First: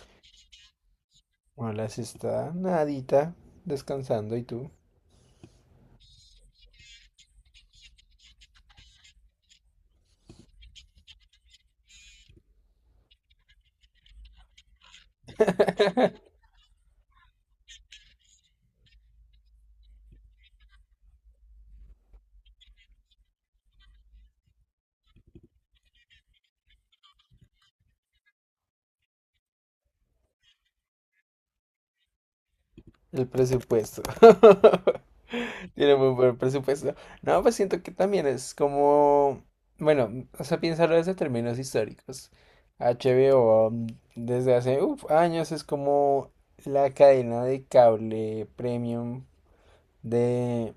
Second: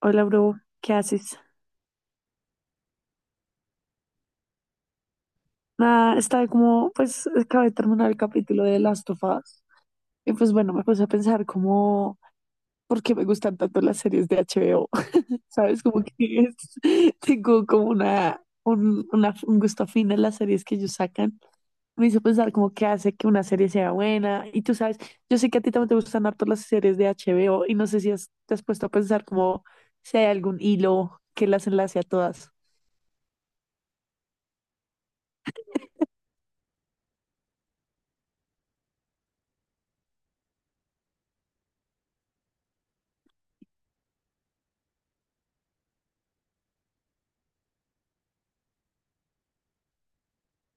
Hola, bro, ¿qué haces? Hola, si está nadita, descansando, ¿y tú? Nada, estaba como, pues, acabé de terminar el capítulo de Last of Us. Y pues bueno, me puse a pensar como, ¿por qué me gustan tanto las series de HBO? ¿Sabes? Como que es- tengo como un gusto afín en las series que ellos sacan. Me hizo pensar como qué hace que una serie sea buena. Y tú sabes, yo sé que a ti también te gustan harto las series de HBO y no sé si te has puesto a pensar como si hay algún hilo que las enlace a todas. El presupuesto. Tiene muy buen presupuesto. No, pues siento que también es como, bueno, o sea, piénsalo desde términos históricos. HBO desde hace años es como la cadena de cable premium de,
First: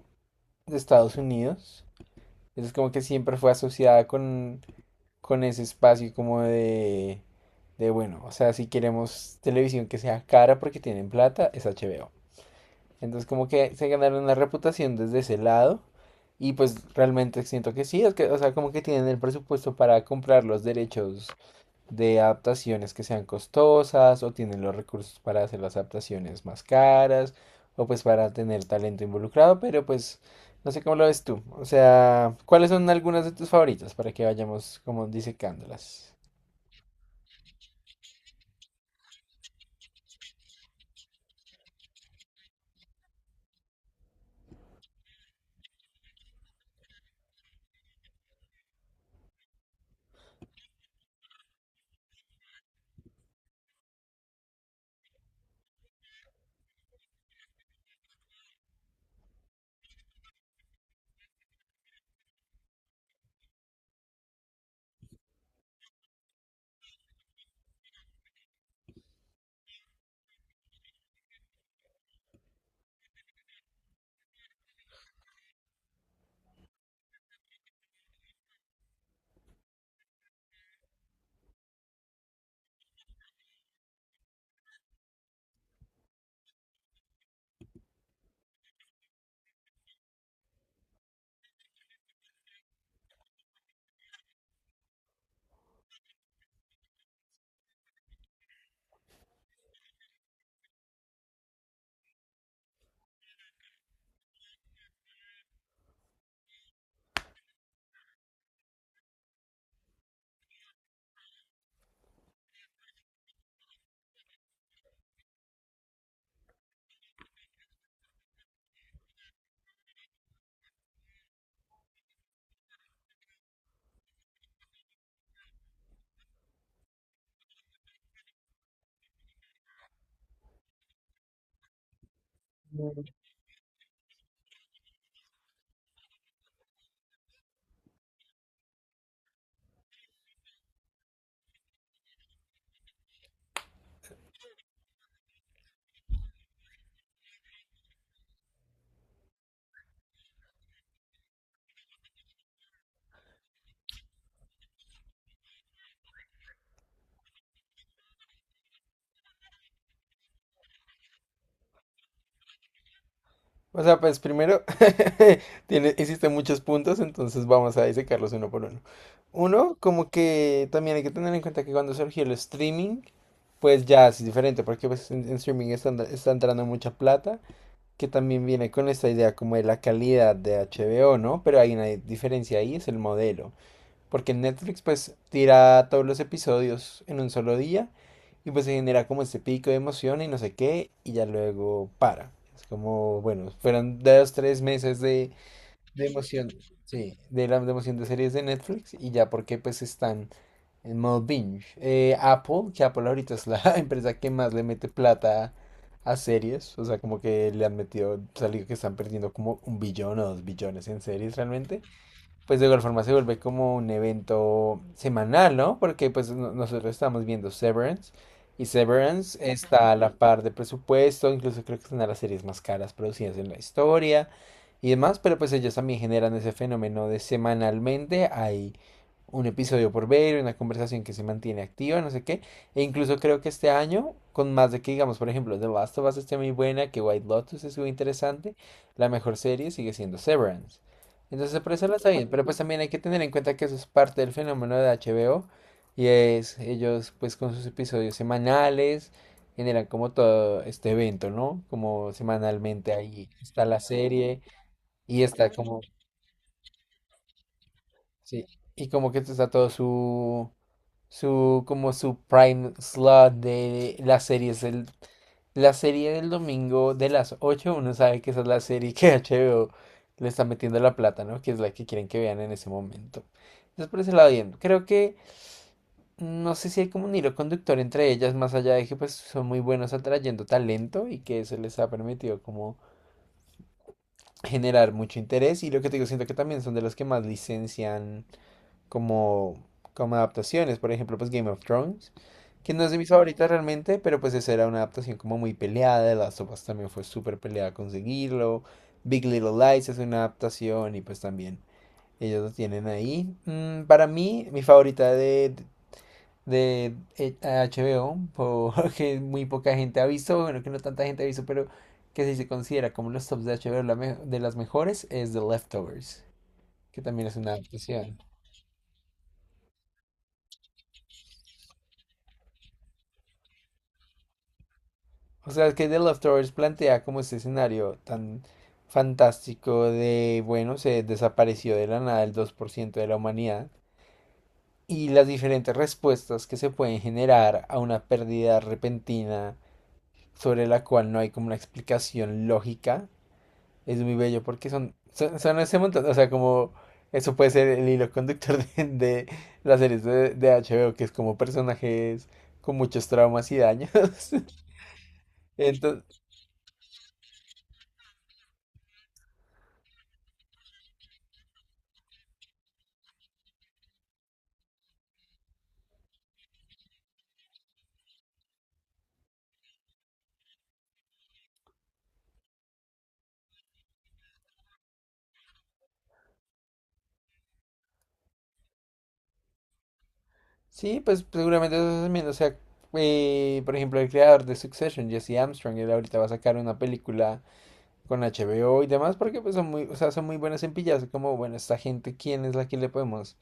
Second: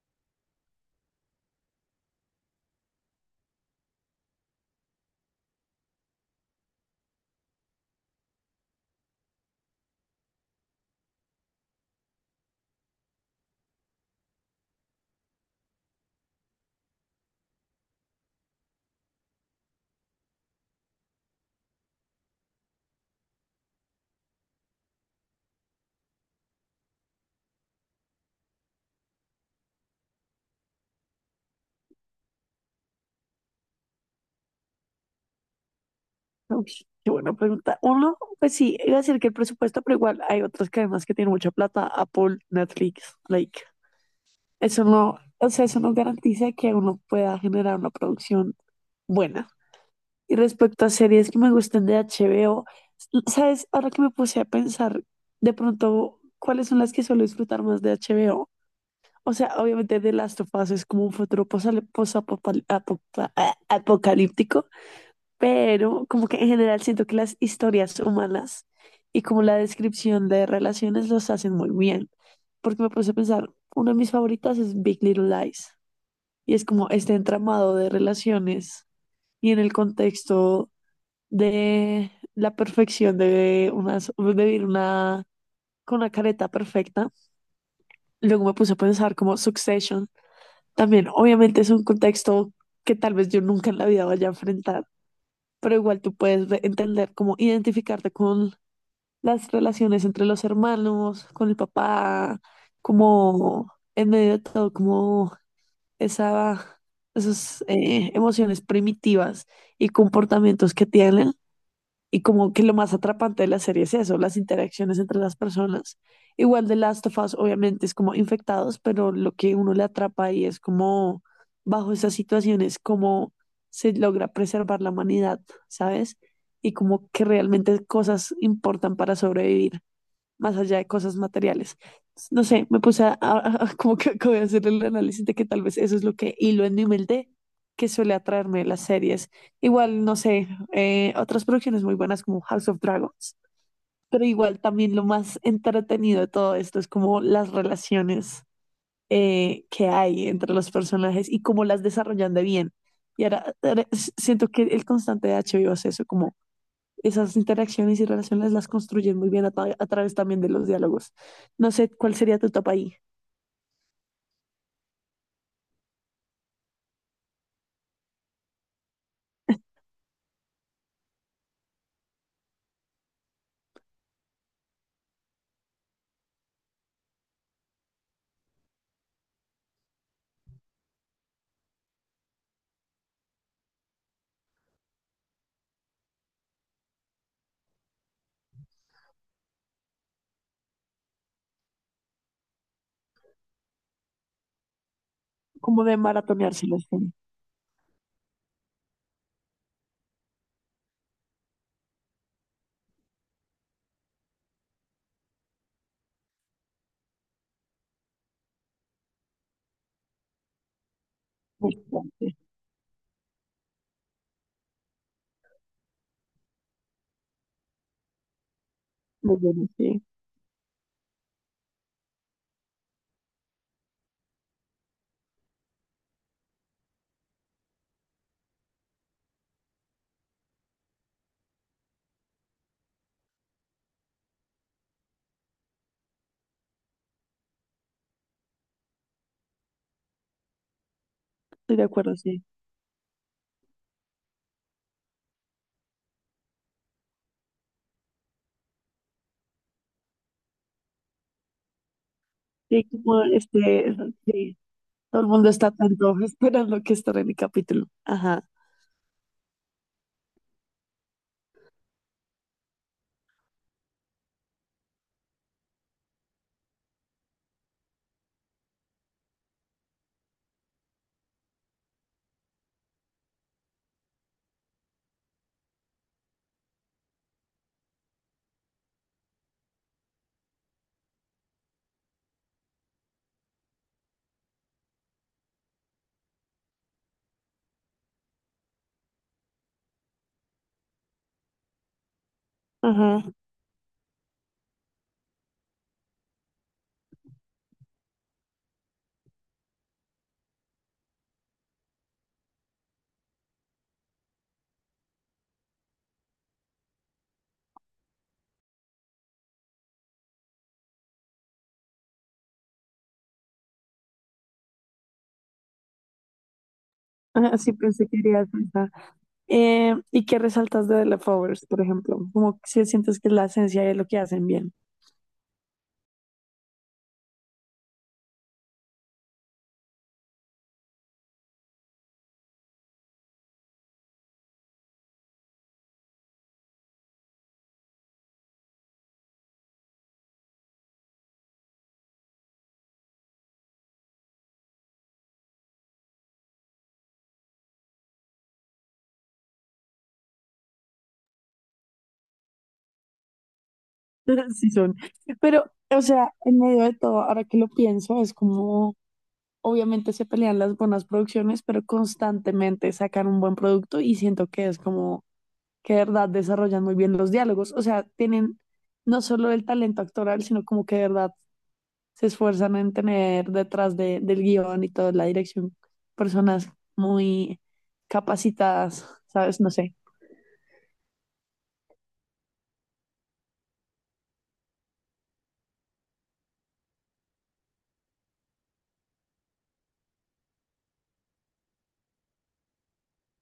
de Estados Unidos. Es como que siempre fue asociada con ese espacio como de, bueno, o sea, si queremos televisión que sea cara porque tienen plata, es HBO. Entonces como que se ganaron la reputación desde ese lado y pues realmente siento que sí, es que, o sea, como que tienen el presupuesto para comprar los derechos de adaptaciones que sean costosas o tienen los recursos para hacer las adaptaciones más caras o pues para tener talento involucrado, pero pues no sé cómo lo ves tú. O sea, ¿cuáles son algunas de tus favoritas para que vayamos como disecándolas? Uy, qué buena pregunta. Uno, pues sí, iba a decir que el presupuesto, pero igual hay otras cadenas que tienen mucha plata, Apple, Netflix, like, eso no, o sea, eso no garantiza que uno pueda generar una producción buena. Y respecto a series que me gustan de HBO, ¿sabes? Ahora que me puse a pensar, de pronto, ¿cuáles son las que suelo disfrutar más de HBO? O sea, obviamente The Last of Us es como un futuro apocalíptico, pero como que en general siento que las historias humanas y como la descripción de relaciones los hacen muy bien, porque me puse a pensar, una de mis favoritas es Big Little Lies, y es como este entramado de relaciones y en el contexto de la perfección de vivir una, con una careta perfecta. Luego me puse a pensar como Succession, también obviamente es un contexto que tal vez yo nunca en la vida vaya a enfrentar pero igual tú puedes entender cómo identificarte con las relaciones entre los hermanos, con el papá, como en medio de todo, como esa, esas emociones primitivas y comportamientos que tienen. Y como que lo más atrapante de la serie es eso, las interacciones entre las personas. Igual de Last of Us, obviamente, es como infectados, pero lo que uno le atrapa ahí es como, bajo esas situaciones, cómo se logra preservar la humanidad, ¿sabes? Y como que realmente cosas importan para sobrevivir más allá de cosas materiales. No sé, me puse a como que acabé de hacer el análisis de que tal vez eso es lo que hilo en mi humildad que suele atraerme las series. Igual, no sé, otras producciones muy buenas como House of Dragons, pero igual también lo más entretenido de todo esto es como las relaciones que hay entre los personajes y cómo las desarrollan de bien. Y ahora siento que el constante de HBO es eso, como esas interacciones y relaciones las construyen muy bien a través también de los diálogos. No sé cuál sería tu etapa ahí, O sea, pues primero, existen muchos puntos, entonces vamos a disecarlos uno por uno. Uno, como que también hay que tener en cuenta que cuando surgió el streaming, pues ya es diferente, porque pues en streaming está entrando mucha plata que también viene con esta idea como de la calidad de HBO, ¿no? Pero hay una diferencia ahí, es el modelo. Porque en Netflix pues tira todos los episodios en un solo día y pues se genera como este pico de emoción y no sé qué y ya luego para. Es como, bueno, fueron dos, tres meses de como de de emoción, maratoneárselas. Con- sí, de emoción de series de Netflix y ya porque pues están en modo binge. Apple ahorita es la empresa que más le mete plata a series, o sea, como que le han metido, salido que están perdiendo como un billón o dos billones en series realmente bastante, pues de igual forma se vuelve como un evento semanal, ¿no? Porque pues nosotros estamos viendo Severance y Severance muy bueno, está a sí, la par de presupuesto, incluso creo que es una de las series más caras producidas en la historia y demás, pero pues ellos también generan ese fenómeno de semanalmente hay un episodio por ver, una conversación que se mantiene activa, no sé qué, e incluso creo que este año, con más de que digamos, por ejemplo, The Last of Us esté muy buena, que White Lotus es muy interesante, la mejor serie sigue siendo Severance. Entonces, por estoy de eso no está acuerdo, bien, sí. pero pues también hay que tener en cuenta que eso es parte del fenómeno de HBO y es ellos pues con sus episodios semanales generan como todo este evento, ¿no? Como Sí, semanalmente como ahí está la este, serie sí, y todo el mundo está está como, tanto esperando que estaré mi capítulo. Ajá, sí, y como que está todo su, como su prime slot de las series del La serie del domingo de las 8 uno sabe que esa es la serie que HBO le está metiendo la plata, ¿no? Que es la que quieren que vean en ese momento. Entonces por ese lado bien. Creo que no sé si hay como un hilo conductor entre ellas, más allá de que pues son muy buenos atrayendo talento y que eso les ha permitido como generar mucho interés. Y lo que te digo, siento que también son de los que más licencian como, como adaptaciones. Por ejemplo, pues Game of Thrones, que no es de mis ajá, favoritas realmente, pero pues esa era una adaptación como muy peleada. The Last of Us también fue súper peleada conseguirlo. Big Little Lies es una adaptación y pues también ellos lo tienen ahí. Para mí, mi favorita de HBO, porque muy poca gente ha visto, bueno, que no tanta gente ha visto, pero que si se considera como los tops de HBO de las mejores, es The Leftovers, que también es una ajá, sí pensé adaptación. que irías por esa. ¿Y qué resaltas de The Leftovers, por ejemplo? Como si sientes que es la esencia de lo que hacen bien. O sea, que The Leftovers plantea como este escenario tan fantástico de, bueno, se desapareció de la nada el 2% de la humanidad y las diferentes respuestas que se pueden generar a una pérdida repentina sobre la cual no hay como una explicación lógica. Es muy bello porque son ese montón, o sea, como eso puede ser el hilo conductor de las series de HBO, que es como personajes con muchos traumas y daños. Sí son. Pero, o Ento- sea, en medio de todo, ahora que lo pienso, es como, obviamente se pelean las buenas producciones, pero constantemente sacan un buen producto y siento que es como que de verdad desarrollan muy bien los diálogos. O sea, tienen no solo el talento actoral, sino como que de verdad se esfuerzan en tener detrás del guión y toda la dirección personas muy capacitadas, ¿sabes? No sé. Sí, pues seguramente eso también, o sea, por ejemplo, el creador de Succession, Jesse Armstrong, él ahorita va a sacar una película con HBO y demás, porque pues son muy, o sea, son muy buenas en pillarse, como, bueno, esta gente, ¿quién es la que le podemos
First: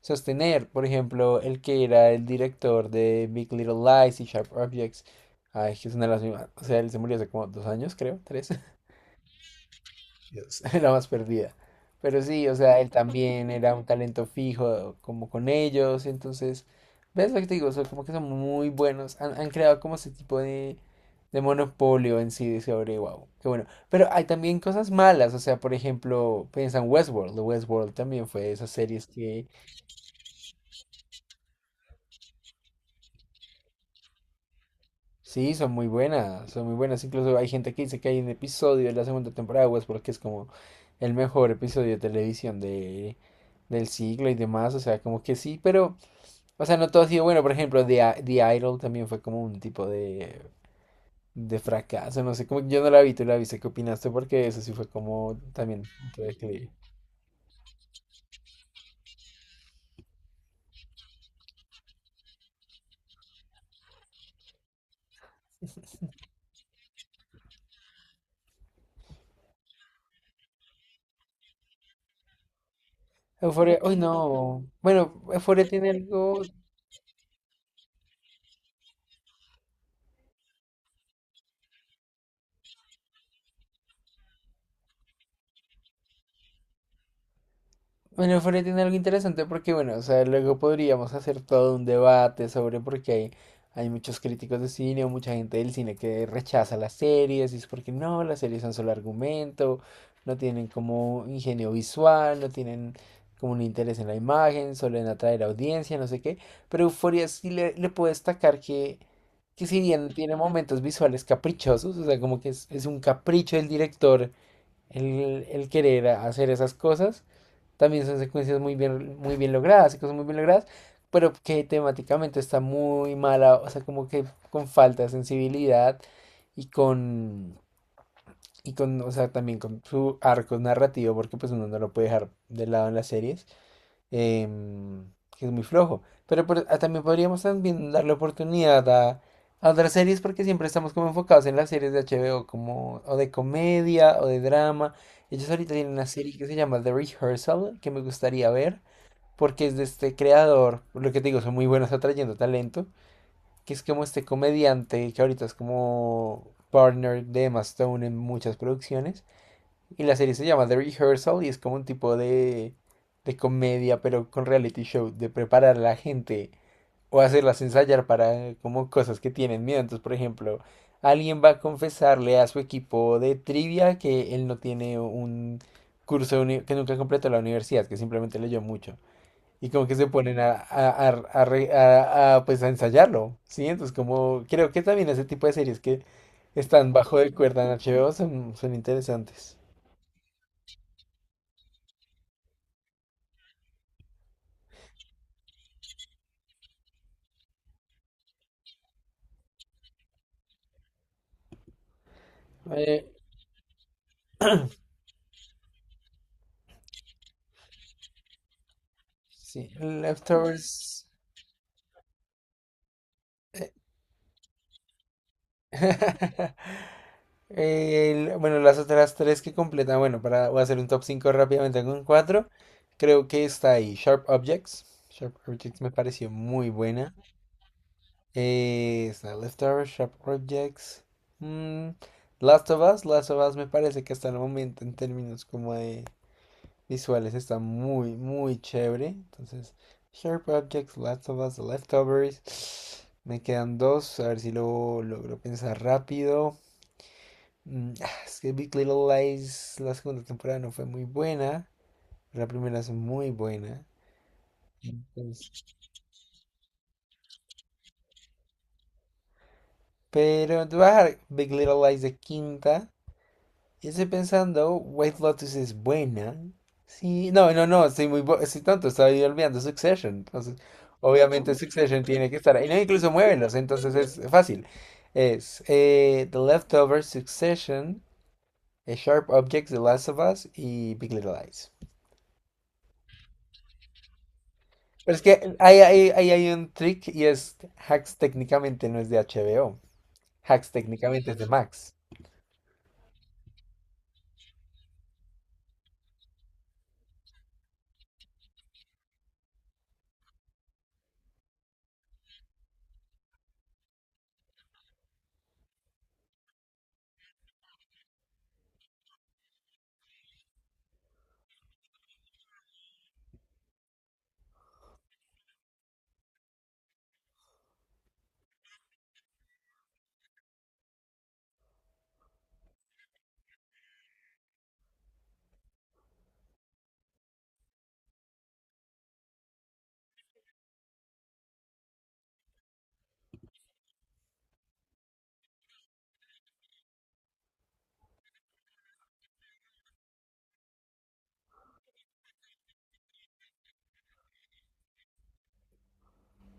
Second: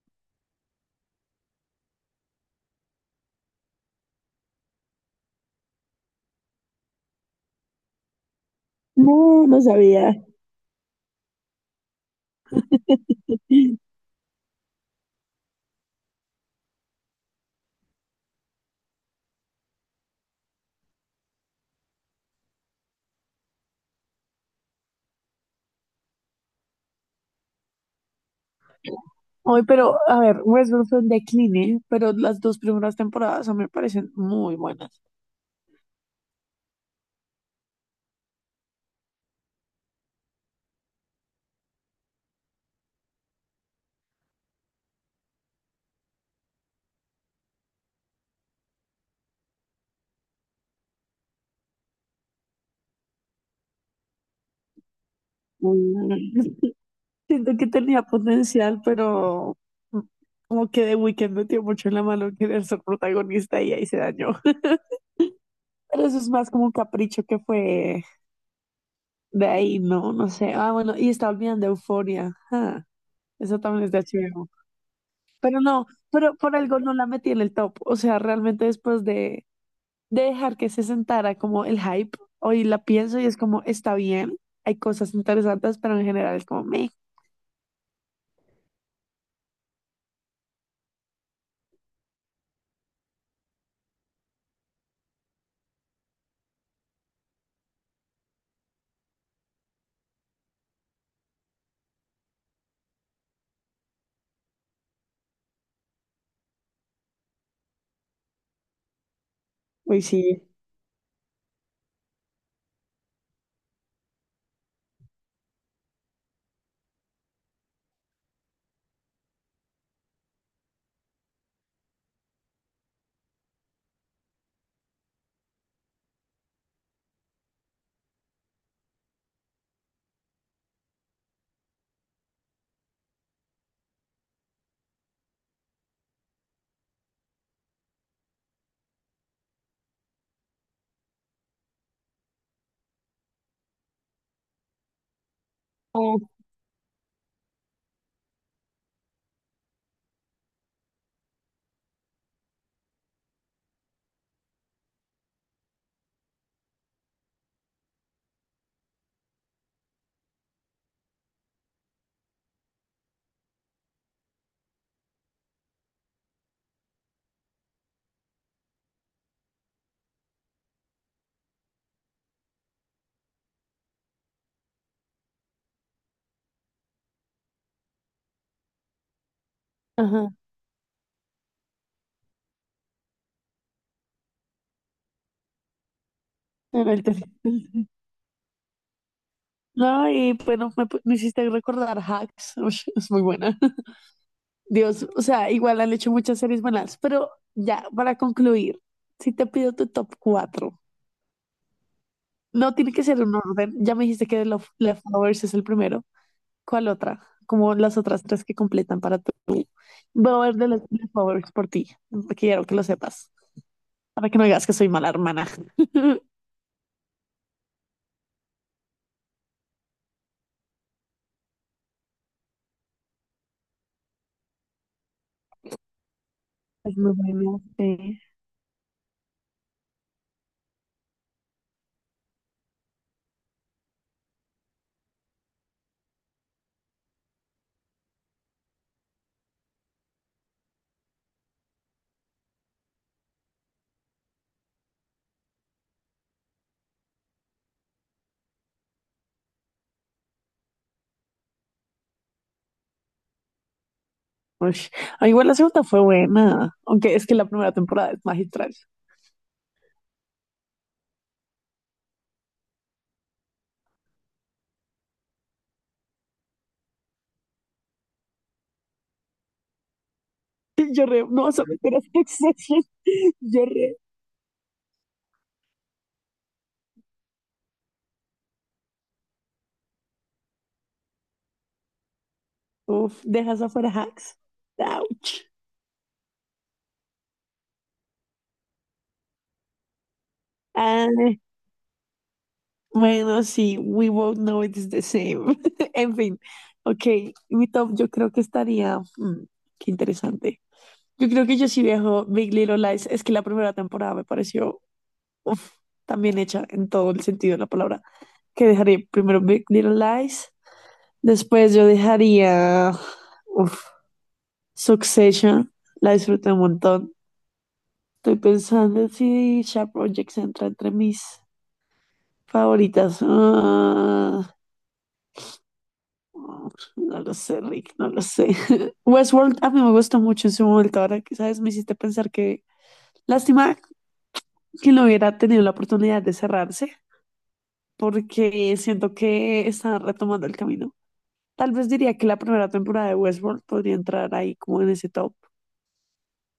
sostener? Por ejemplo, el que era el director de Big Little Lies y Sharp Objects, ay, que es una de las mismas, o sea, él se murió hace como 2 años, creo, tres. No, no sabía. La más perdida. Pero sí, o sea, él también era un talento fijo como con ellos, entonces, ¿ves lo que te digo? O sea, como que son muy buenos, han creado como ese tipo de monopolio en sí de sobre wow, qué bueno. Pero hay también cosas malas, o sea, por ejemplo, piensa en Westworld también fue de esas series que Hoy, pero a ver, Westworld fue un decline, pero las dos primeras temporadas a mí me parecen muy buenas. sí, son muy buenas, incluso hay gente que dice que hay un episodio de la segunda temporada de Westworld que es como el mejor episodio de televisión del siglo y demás, o sea, como que sí, pero... O sea, no todo ha sido bueno. Por ejemplo, The Idol también fue como un tipo de fracaso. No sé, como que yo no la vi, tú la viste. ¿Qué opinaste? Porque eso sí fue como también un Mm, punto de declive. Siento que tenía potencial, pero mm, como que The Weeknd metió mucho en la mano querer ser protagonista y ahí se dañó. Pero eso es más como un capricho que fue de ahí, ¿no? No sé. Ah, bueno, y estaba olvidando Euforia. Ah, eso Euphoria, también es uy, de HBO. no. Bueno, Pero Euphoria no, tiene pero algo. por algo no la metí en el top. O sea, realmente después de dejar que se sentara como el hype. Hoy la pienso y es como, está bien, hay cosas interesantes, pero en general es como, me. Bueno, Fred tiene algo interesante porque, bueno, o sea, luego podríamos hacer todo un debate sobre por qué hay muchos críticos de cine o mucha gente del cine que rechaza las series y es porque no, las series son solo argumento, no tienen como ingenio visual, no tienen como un interés en la imagen, solo en atraer audiencia, no sé qué. Pero Euphoria sí le puedo destacar que si Uy, bien tiene sí. momentos visuales caprichosos, o sea, como que es un capricho del director el querer hacer esas cosas también son secuencias muy bien logradas, y cosas muy bien logradas, pero que temáticamente está muy mala, o sea, como que con falta de sensibilidad y con, y con, o sea, también con su arco narrativo, porque pues uno no lo puede dejar de lado en las series em, que es muy flojo. Pero ah, también podríamos también darle oportunidad a otras series porque siempre estamos como enfocados en las series de HBO como o de comedia o de drama. Ellos ahorita tienen una Oh, serie que se llama The Rehearsal que me gustaría ver porque es de este creador, lo que te digo, son muy buenos atrayendo talento, que es como este comediante que ahorita es como partner de Emma Stone en muchas producciones. Y la serie se llama The Rehearsal y es como un tipo de comedia, pero con reality show, de preparar a la gente o hacerlas ensayar para como cosas que tienen miedo. Entonces, por ejemplo, alguien va a confesarle a su equipo de trivia que él no tiene que nunca completó la universidad, que simplemente leyó mucho. Y como que se ajá. ponen a, pues a ensayarlo, ¿sí? Entonces como creo que también ese tipo de series que en están el bajo tele- de cuerda en HBO son interesantes. No, y bueno, me hiciste recordar Hacks, ush, es muy buena. Dios, o sea, igual han hecho muchas series buenas, pero ya, para concluir, si te pido tu top 4 no tiene que Eh, ser un orden, ya me dijiste que Leftovers es el primero. ¿Cuál otra? Como las otras tres que completan para tu. Sí, Voy a ver de los Leftovers. de favoritos por ti. Quiero que lo sepas. eh, Para que no digas que soy mala hermana. bueno, las otras tres que completan, bueno, para voy a hacer un top 5 rápidamente con cuatro. Creo que está ahí Sharp Objects. Sharp Objects me pareció muy Es muy buena. buena. Sí. Está Leftovers, Sharp Objects. mm, Last of Us. Last of Us me parece que hasta el momento en términos como de visuales. Está muy, muy chévere. Entonces, Sharp Objects, Last of Us, The Leftovers. Me quedan dos, a ver si lo logro pensar rápido. Ah, es que Big Little Lies, la segunda temporada no fue muy buena. La primera es muy buena. Ush. Ah, igual Entonces, la segunda fue buena. Aunque es que la primera temporada es magistral. pero te voy a dejar Big Little Lies de quinta. Y estoy pensando, White Lotus es buena. Sí, no, no, no, estoy tonto, estaba yo olvidando Succession. Entonces, Yo re. No obviamente vas a meter a Succession tiene que estar ahí. No, Succession. incluso muévelos, Yo entonces re. es fácil. Es The Leftovers, Succession, Sharp Objects, The Last of Us y Big Little Lies. Uf, dejas afuera hacks. Pero es Ouch. que ahí hay un trick y es Hacks técnicamente no es de HBO. Hacks técnicamente Ah, es de Max. bueno, sí. We both know it's the same. En fin. Ok. Mi top yo creo que estaría. Qué interesante. Yo creo que yo sí viajo Big Little Lies. Es que la primera temporada me pareció uf, tan bien hecha en todo el sentido de la palabra. Que dejaría primero Big Little Lies. Después yo dejaría uf, Succession. La disfruté un montón. Estoy pensando si Sharp Objects entra entre mis favoritas. Ah, no lo sé, Rick, no lo sé. Westworld a mí me gustó mucho en su momento. Ahora que sabes, me hiciste pensar que. Lástima que no hubiera tenido la oportunidad de cerrarse, porque siento que están retomando el camino. Tal vez diría que la primera temporada de Westworld podría entrar ahí como en ese top.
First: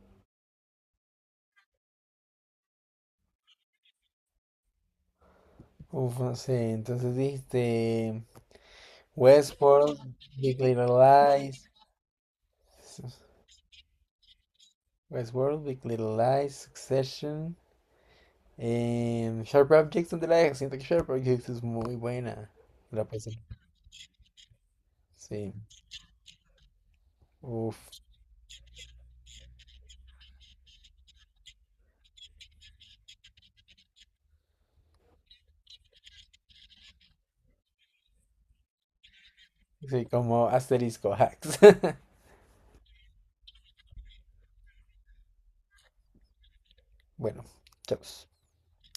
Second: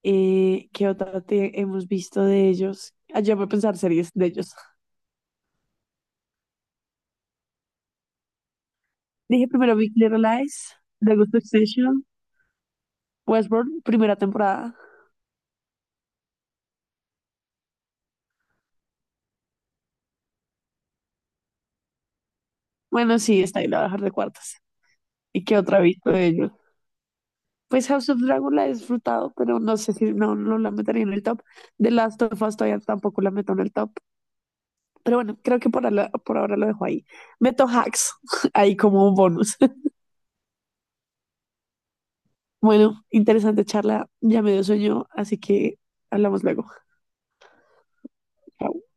¿Qué otra te hemos visto de ellos? Ayer voy a pensar series de ellos. Uf, no sé, entonces dijiste Dije primero Big Westworld, Little Big Lies, Little The Lies. Succession, Westworld, primera temporada. Westworld, Big Little Lies, Succession, Sharp Objects, ¿dónde la dejas? Siento que Sharp Objects es muy buena. La Bueno, pasé. sí, está ahí, la voy a dejar de cuartas. ¿Y Sí. qué otra he visto de ellos? Uf. Pues House of Dragon la he disfrutado, pero no sé si no, no la metería en el top. The Last of Us todavía tampoco la meto en el top. Pero bueno, creo que por ahora lo dejo ahí. Meto hacks ahí como un bonus. Sí, como asterisco hacks. Bueno, interesante charla. Ya me dio sueño, así que hablamos luego. Bueno, chao. Chao.